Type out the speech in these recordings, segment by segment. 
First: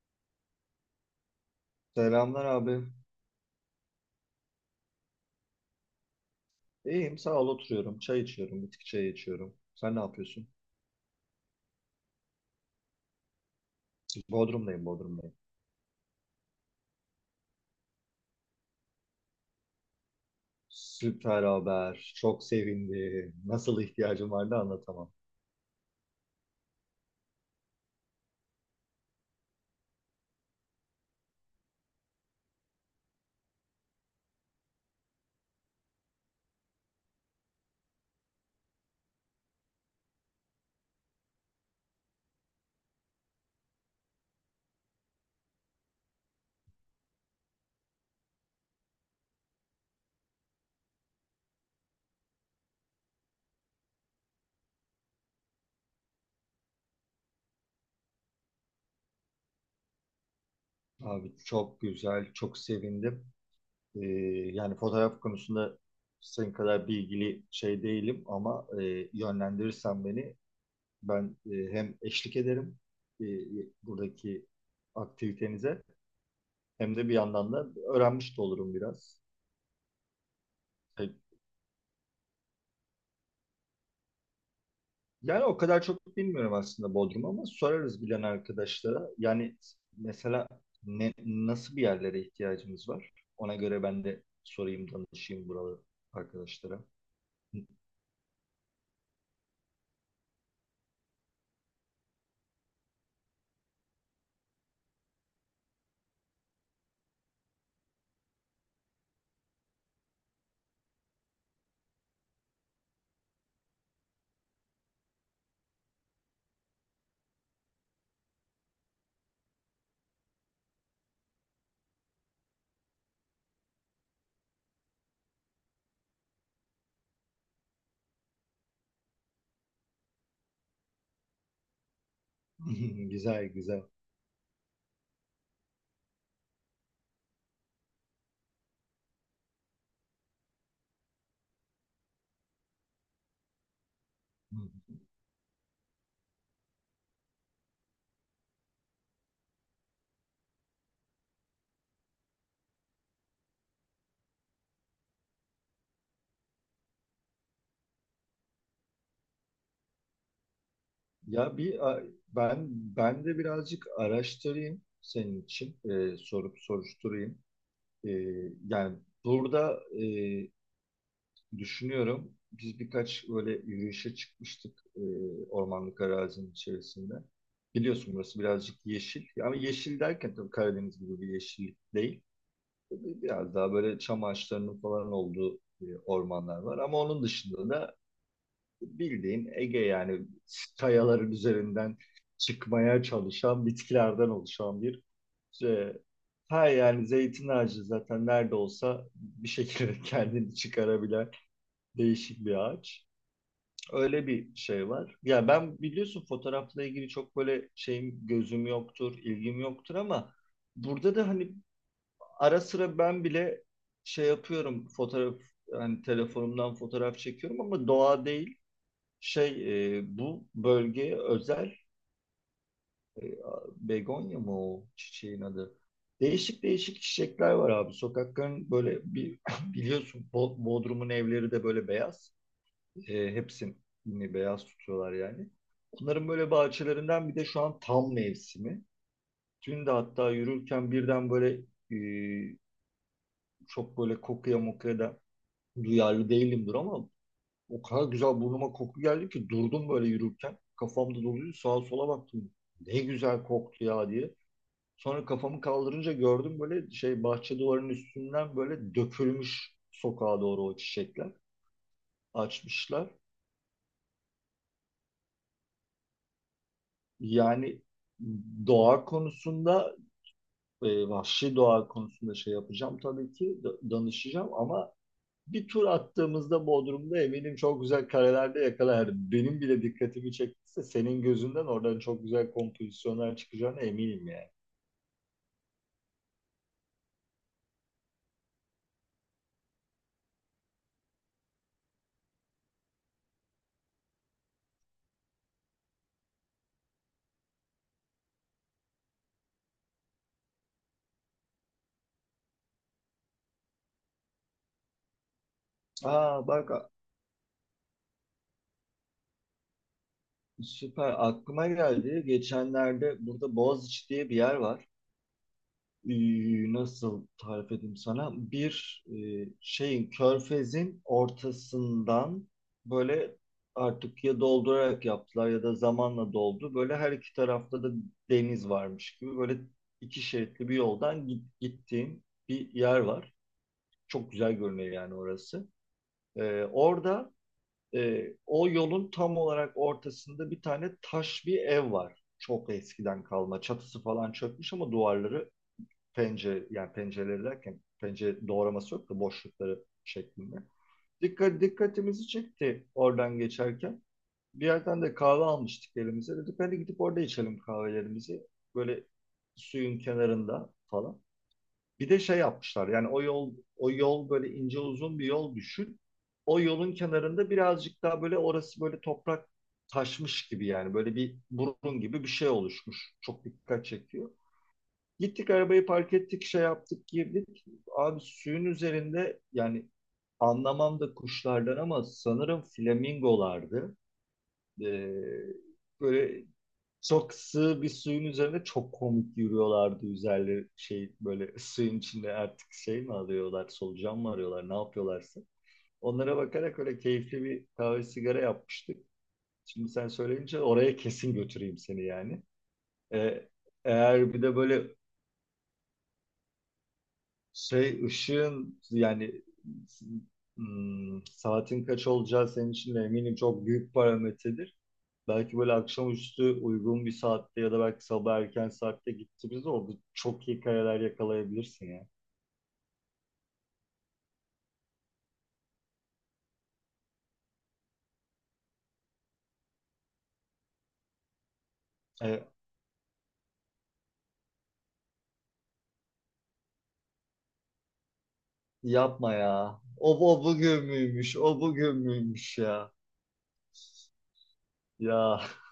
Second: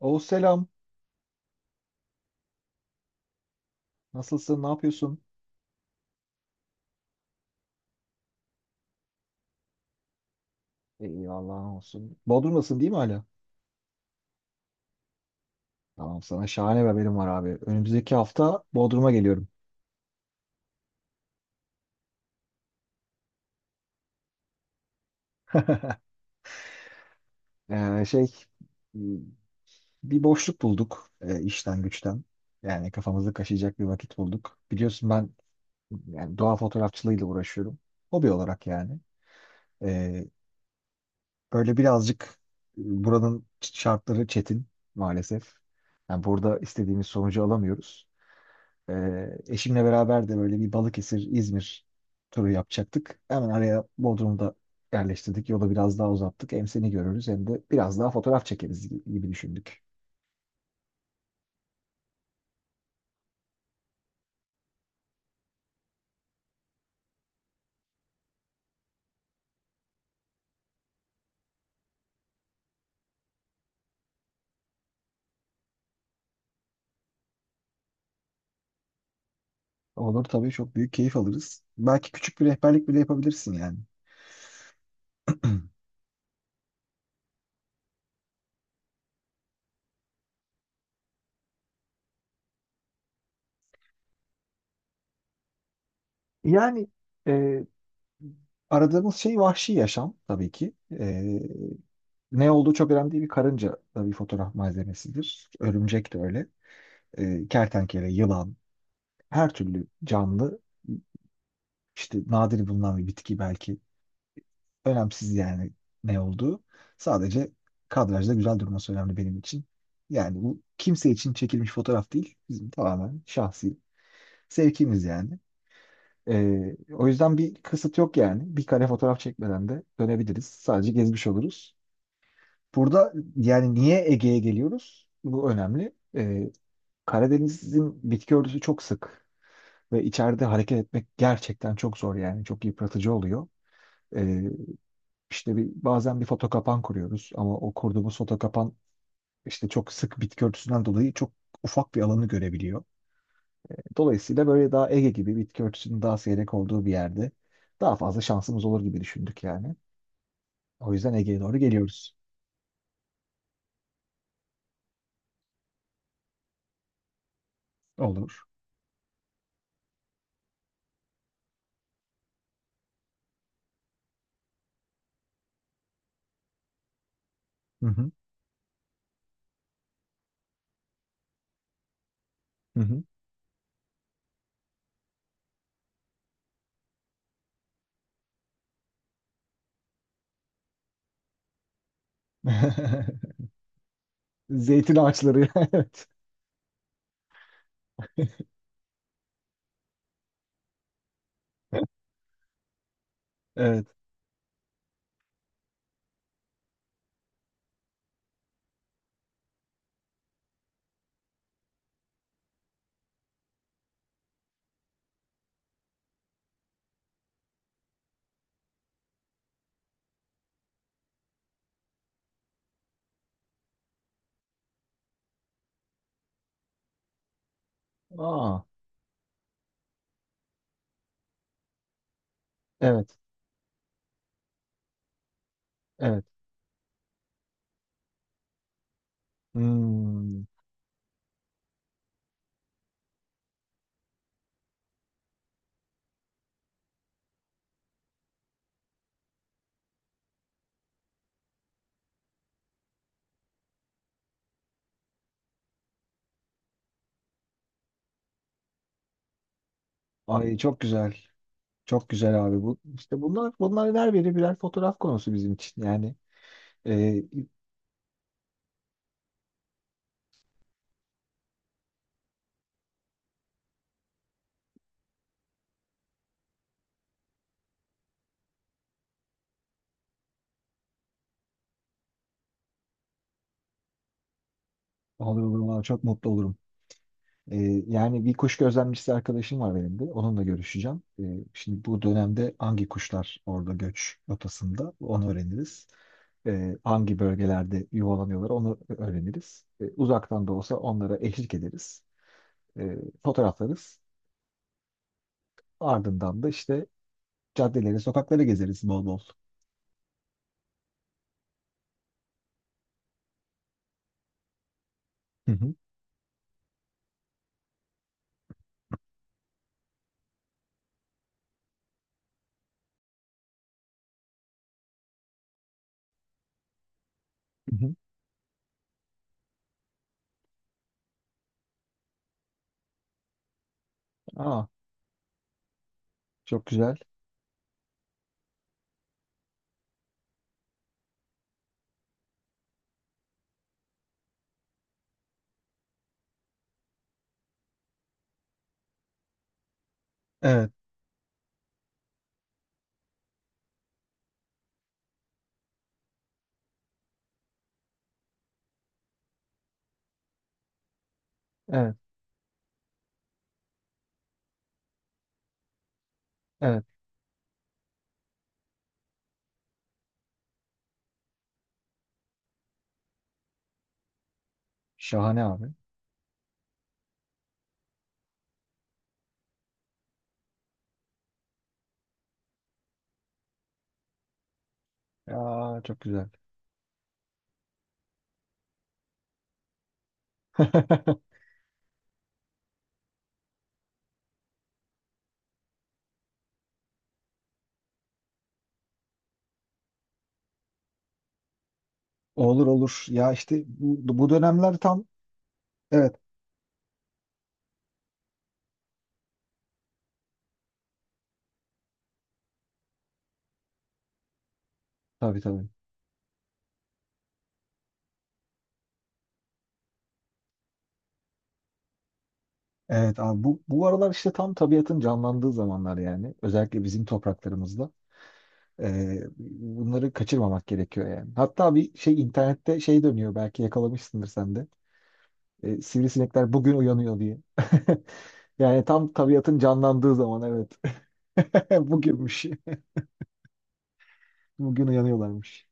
Oğuz selam. Selamlar abi. Nasılsın? Ne yapıyorsun? İyiyim sağ ol oturuyorum. Çay içiyorum. Bitki çayı içiyorum. Sen ne yapıyorsun? İyi Allah'ın olsun. Bodrum'dasın değil mi hala? Bodrum'dayım Bodrum'dayım. Tamam, sana şahane bir haberim var abi. Önümüzdeki hafta Bodrum'a geliyorum. Süper haber. Çok sevindim. Nasıl ihtiyacım vardı anlatamam. Ee, şey m, Bir boşluk bulduk işten güçten. Yani kafamızı kaşıyacak bir vakit bulduk. Biliyorsun, ben yani doğa fotoğrafçılığıyla uğraşıyorum. Hobi olarak yani. Ee, Böyle birazcık buranın şartları çetin maalesef. Yani burada istediğimiz sonucu alamıyoruz. Eşimle beraber de böyle bir Balıkesir, İzmir turu yapacaktık. Hemen araya Bodrum'u da yerleştirdik. Yolu biraz daha uzattık. Hem seni görürüz hem de biraz daha fotoğraf çekeriz gibi düşündük. Abi çok güzel. Çok sevindim. Ee, Yani fotoğraf konusunda senin kadar bilgili şey değilim ama yönlendirirsen beni ben, hem eşlik ederim e, buradaki aktivitenize hem de bir yandan da öğrenmiş de olurum biraz. Olur tabii, çok büyük keyif alırız. Belki küçük bir rehberlik bile yapabilirsin yani. Yani o kadar çok bilmiyorum aslında Bodrum ama sorarız bilen arkadaşlara. Yani mesela nasıl bir yerlere ihtiyacımız var? Ona göre ben de sorayım, danışayım buralı arkadaşlara. Yani e, aradığımız şey vahşi yaşam tabii ki. E, Ne olduğu çok önemli değil. Bir karınca da bir fotoğraf malzemesidir. Örümcek de öyle. Kertenkele, yılan, her türlü canlı. İşte nadir bulunan bir bitki belki. Önemsiz yani ne olduğu. Sadece kadrajda güzel durması önemli benim için. Yani bu kimse için çekilmiş fotoğraf değil. Bizim tamamen şahsi sevkimiz yani. O yüzden bir kısıt yok yani. Bir kare fotoğraf çekmeden de dönebiliriz. Sadece gezmiş oluruz. Burada Güzel, yani güzel. niye Ege'ye geliyoruz? Bu önemli. Karadeniz'in bitki örtüsü çok sık ve içeride hareket etmek gerçekten çok zor yani. Çok yıpratıcı oluyor. Ee, İşte bazen bir foto kapan kuruyoruz ama o kurduğumuz foto kapan işte çok sık bitki örtüsünden dolayı çok ufak bir alanı görebiliyor. Dolayısıyla böyle daha Ege gibi bitki örtüsünün daha seyrek olduğu bir yerde daha fazla şansımız olur gibi düşündük yani. O yüzden Ege'ye Ya doğru bir a- geliyoruz. ben ben de birazcık araştırayım senin için, sorup soruşturayım. Ee, Olur. Yani burada düşünüyorum. Biz birkaç böyle yürüyüşe çıkmıştık ormanlık arazinin içerisinde. Hı hı. Biliyorsun burası birazcık yeşil. Yani yeşil derken tabii Karadeniz gibi bir yeşil değil. Hı hı. Tabii biraz daha böyle çam ağaçlarının falan olduğu ormanlar var. Ama onun dışında da bildiğin Ege yani kayaların üzerinden çıkmaya çalışan bitkilerden oluşan Zeytin ağaçları. e, Evet. ha yani zeytin ağacı zaten nerede olsa bir şekilde kendini çıkarabilen değişik bir ağaç. Evet. Öyle bir şey var. Ya ben biliyorsun fotoğrafla ilgili çok böyle şeyim gözüm yoktur, ilgim yoktur ama burada da hani ara sıra ben bile şey yapıyorum fotoğraf hani telefonumdan fotoğraf çekiyorum ama doğa değil. Bu bölgeye özel e, begonya mı o çiçeğin adı? Değişik değişik çiçekler var abi. Aa, Sokakların böyle bir biliyorsun Bodrum'un evleri de böyle beyaz. evet. E, hepsini beyaz tutuyorlar yani. Evet. Onların böyle bahçelerinden bir de şu an tam mevsimi. Dün de hatta Hmm. yürürken birden e, çok böyle kokuya mokuya da duyarlı değilimdir ama o kadar güzel burnuma koku geldi ki durdum böyle yürürken. Kafamda doluydu sağa sola baktım. Ne güzel koktu ya diye. Sonra kafamı kaldırınca gördüm böyle şey bahçe duvarının üstünden böyle dökülmüş sokağa Ay, doğru o çok güzel. çiçekler. Çok güzel abi bu. Açmışlar. İşte bunlar her biri birer fotoğraf konusu bizim için. Yani e, Yani doğa konusunda, vahşi doğa konusunda şey yapacağım tabii ki, danışacağım ama bir tur attığımızda Bodrum'da eminim çok güzel karelerde yakalarım. Benim bile dikkatimi çektiyse senin gözünden oradan çok güzel kompozisyonlar çıkacağına eminim yani. olur olur valla çok mutlu olurum. Ee, Yani bir kuş gözlemcisi arkadaşım var benim de. Onunla görüşeceğim. Şimdi bu dönemde hangi kuşlar orada göç rotasında onu öğreniriz. Hangi bölgelerde yuvalanıyorlar onu öğreniriz. Uzaktan da olsa onlara eşlik ederiz. Ee, Fotoğraflarız. Ardından Aa da bak işte caddeleri, sokakları gezeriz bol bol. süper aklıma geldi. Geçenlerde burada Boğaziçi diye bir yer var. Hı hı. Nasıl tarif edeyim sana? Bir e, şeyin körfezin ortasından böyle artık ya doldurarak yaptılar ya da zamanla doldu. Böyle her iki Hı tarafta da hı. deniz varmış gibi böyle iki şeritli bir yoldan gittiğin bir yer var. Çok güzel Aa, görünüyor yani orası. Çok güzel. Orada o yolun tam olarak ortasında bir tane taş bir ev var. Çok eskiden kalma. Çatısı falan çökmüş ama duvarları pencere yani pencereleri derken pencere doğraması yok da boşlukları şeklinde. Evet, Dikkatimizi çekti oradan geçerken. Bir yerden de kahve almıştık elimize. Dedik hadi gidip orada içelim kahvelerimizi. Böyle suyun kenarında falan. evet, Bir de şey yapmışlar yani o yol böyle ince uzun bir yol düşün. O evet. yolun kenarında birazcık daha böyle orası böyle toprak taşmış gibi yani böyle bir burun gibi bir şey oluşmuş. Çok dikkat çekiyor. Şahane Gittik abi. arabayı park ettik, şey yaptık, girdik. Abi suyun üzerinde yani anlamam da kuşlardan ama sanırım flamingolardı. Ee, Aa, çok güzel. Böyle çok sığ bir suyun üzerinde çok komik yürüyorlardı üzerleri şey böyle suyun içinde artık şey mi alıyorlar, solucan mı arıyorlar, ne yapıyorlarsa. Onlara bakarak öyle keyifli bir kahve sigara yapmıştık. Şimdi sen söyleyince oraya kesin götüreyim seni yani. Olur olur. Ya Ee, işte bu Eğer bir de dönemler böyle tam, evet, şey ışığın yani saatin kaç olacağı senin için de eminim çok büyük parametredir. tabii Belki tabii. böyle akşamüstü uygun bir saatte ya da belki sabah erken saatte gittiğimizde orada çok iyi kareler yakalayabilirsin ya. Evet abi, bu aralar işte tam tabiatın canlandığı zamanlar yani. Özellikle bizim topraklarımızda. Bunları kaçırmamak gerekiyor yani. Hatta bir şey E, internette şey dönüyor belki yakalamışsındır sen de. Sivrisinekler bugün uyanıyor diye. Yani tam yapma tabiatın ya. canlandığı zaman O evet. bugün müymüş? O bugün Bugünmüş. müymüş ya? Bugün Ya uyanıyorlarmış.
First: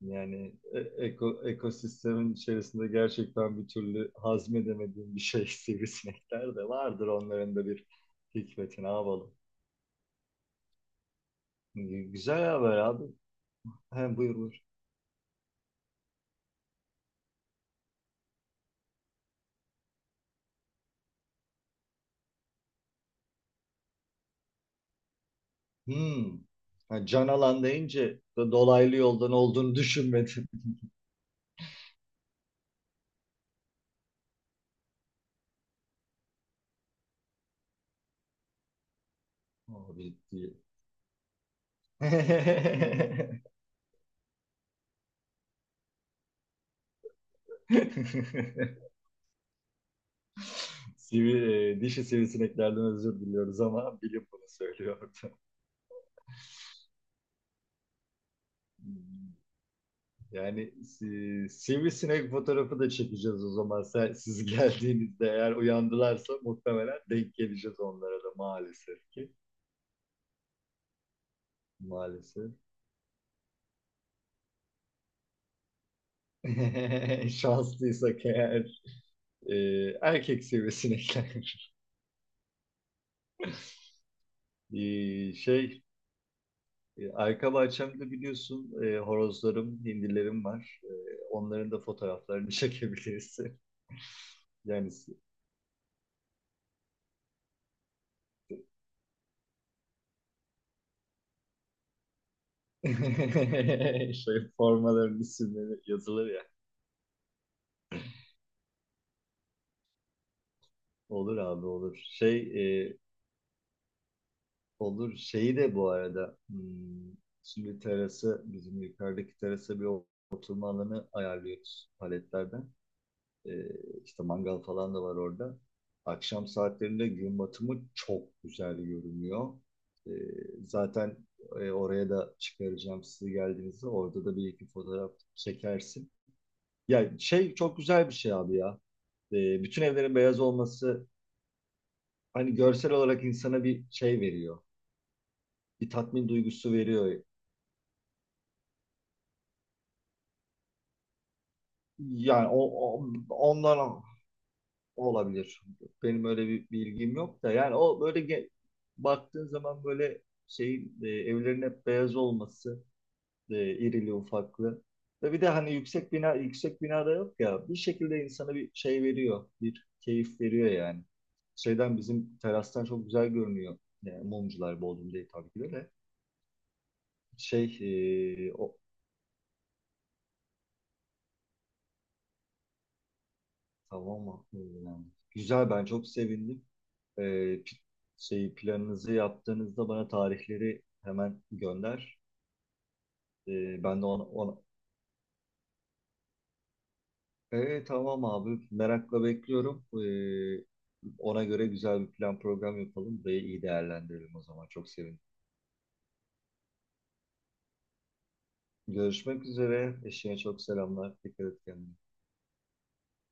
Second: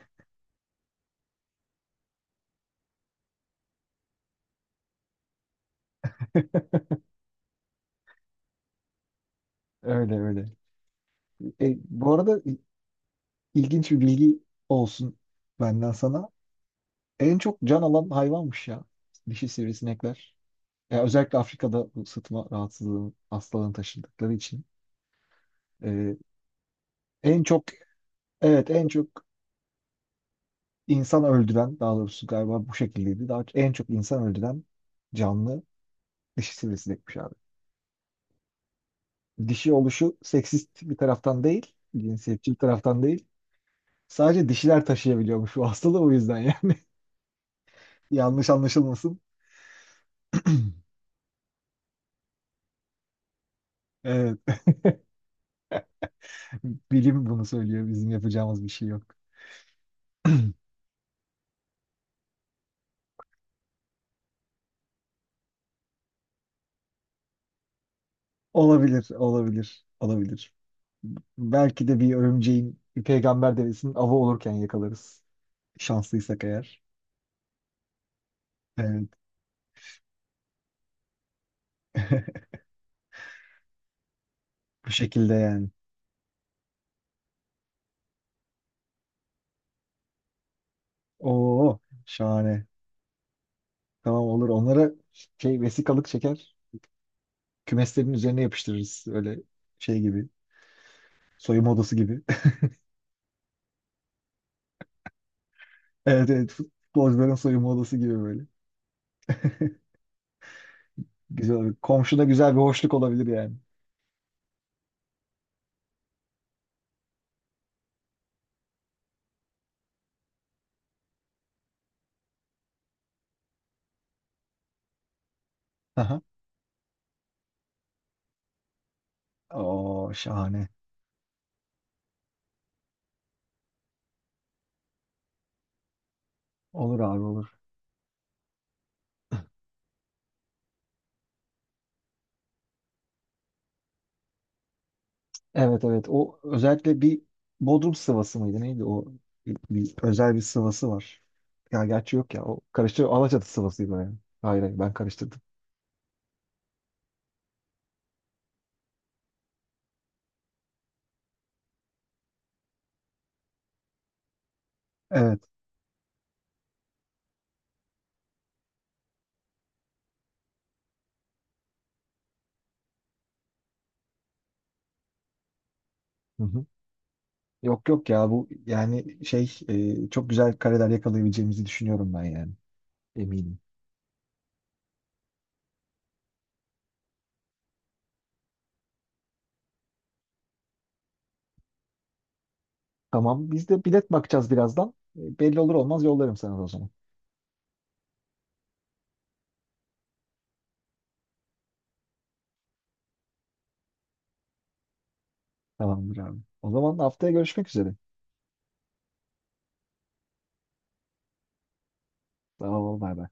yani e- eko, ekosistemin içerisinde gerçekten bir türlü hazmedemediğim bir şey sivrisinekler de vardır onların da bir hikmeti ne yapalım. Öyle öyle. Bu arada Güzel haber abi. ilginç bir He, buyur bilgi buyur. olsun benden sana. En çok can alan hayvanmış ya. Dişi sivrisinekler. Ya özellikle Afrika'da bu sıtma rahatsızlığı hastalığını taşıdıkları için. Ee, Hmm. Ha, can en alan çok deyince da evet en dolaylı çok yoldan olduğunu düşünmedim. insan öldüren, daha doğrusu galiba bu şekildeydi. Daha en çok insan öldüren canlı dişi sivrisinekmiş abi. Dişi Abi oluşu diye. seksist bir taraftan değil, cinsiyetçi bir taraftan değil. Sadece dişiler taşıyabiliyormuş bu hastalığı, o yüzden yani. Yanlış anlaşılmasın. Dişi sivrisineklerden özür diliyoruz ama bilim Evet, bunu söylüyordu. bilim bunu söylüyor. Bizim yapacağımız bir şey yok. Hmm. Yani sivrisinek fotoğrafı da çekeceğiz o zaman. Siz geldiğinizde eğer uyandılarsa muhtemelen denk geleceğiz onlara da Olabilir, maalesef ki. olabilir, olabilir. Belki de bir Maalesef. örümceğin, bir peygamber devesinin avı olurken yakalarız. Şanslıysak eğer. Şanslıysak eğer. Evet. e, Erkek seviyesine iner. Bu E, şekilde yani. şey Arka bahçemde biliyorsun horozlarım, hindilerim var. E, onların da Oo, fotoğraflarını şahane. çekebiliriz. Tamam, olur. Yani Onlara şey vesikalık çeker. Kümeslerin üzerine yapıştırırız. Öyle şey gibi. Soyunma odası gibi. şey formaların isimleri Evet yazılır ya. evet. Futbolcuların soyunma odası gibi böyle. Olur Güzel abi olur. olur. Komşuda güzel bir e, hoşluk olabilir yani. olur şeyi de bu arada şimdi bizim yukarıdaki terasa bir oturma alanı ayarlıyoruz paletlerden. Ee, işte mangal falan da var orada. Aha. Akşam saatlerinde gün batımı çok güzel görünüyor. Ee, Oo, şahane. zaten oraya da çıkaracağım sizi geldiğinizde. Orada da bir iki fotoğraf çekersin. Olur Ya abi olur. şey çok güzel bir şey abi ya. Bütün evlerin beyaz olması hani görsel olarak insana bir şey veriyor. Evet Bir evet, tatmin o duygusu özellikle bir veriyor. Bodrum sıvası mıydı neydi o, bir özel bir sıvası var. Ya gerçi yok ya, Yani o, o karıştı, o- Alaçatı sıvasıydı o ondan yani. Hayır hayır, ben karıştırdım. olabilir. Benim öyle bir bilgim yok da yani o böyle baktığın zaman böyle evlerin hep beyaz olması irili ufaklı ve Evet. bir de hani yüksek binada yok ya bir şekilde insana bir şey veriyor bir keyif veriyor yani. Şeyden bizim terastan çok güzel görünüyor. Yani mumcular Bodrum değil tabii ki de. Hı hı. Şey Yok yok ya bu e, o yani çok güzel kareler yakalayabileceğimizi düşünüyorum ben yani, eminim. tamam mı? Güzel ben çok sevindim. e, pi- şey planınızı yaptığınızda bana tarihleri hemen gönder. Tamam, biz E, de ben de bilet ona, bakacağız ona... birazdan. Belli olur olmaz yollarım sana o zaman. E, tamam abi merakla bekliyorum. Ona göre güzel bir plan program yapalım. Burayı iyi değerlendirelim o zaman. Çok sevindim. Tamamdır abi. O zaman haftaya görüşmek üzere. Görüşmek üzere. Eşine çok selamlar. Dikkat et kendine. Tamam, ol bay bay.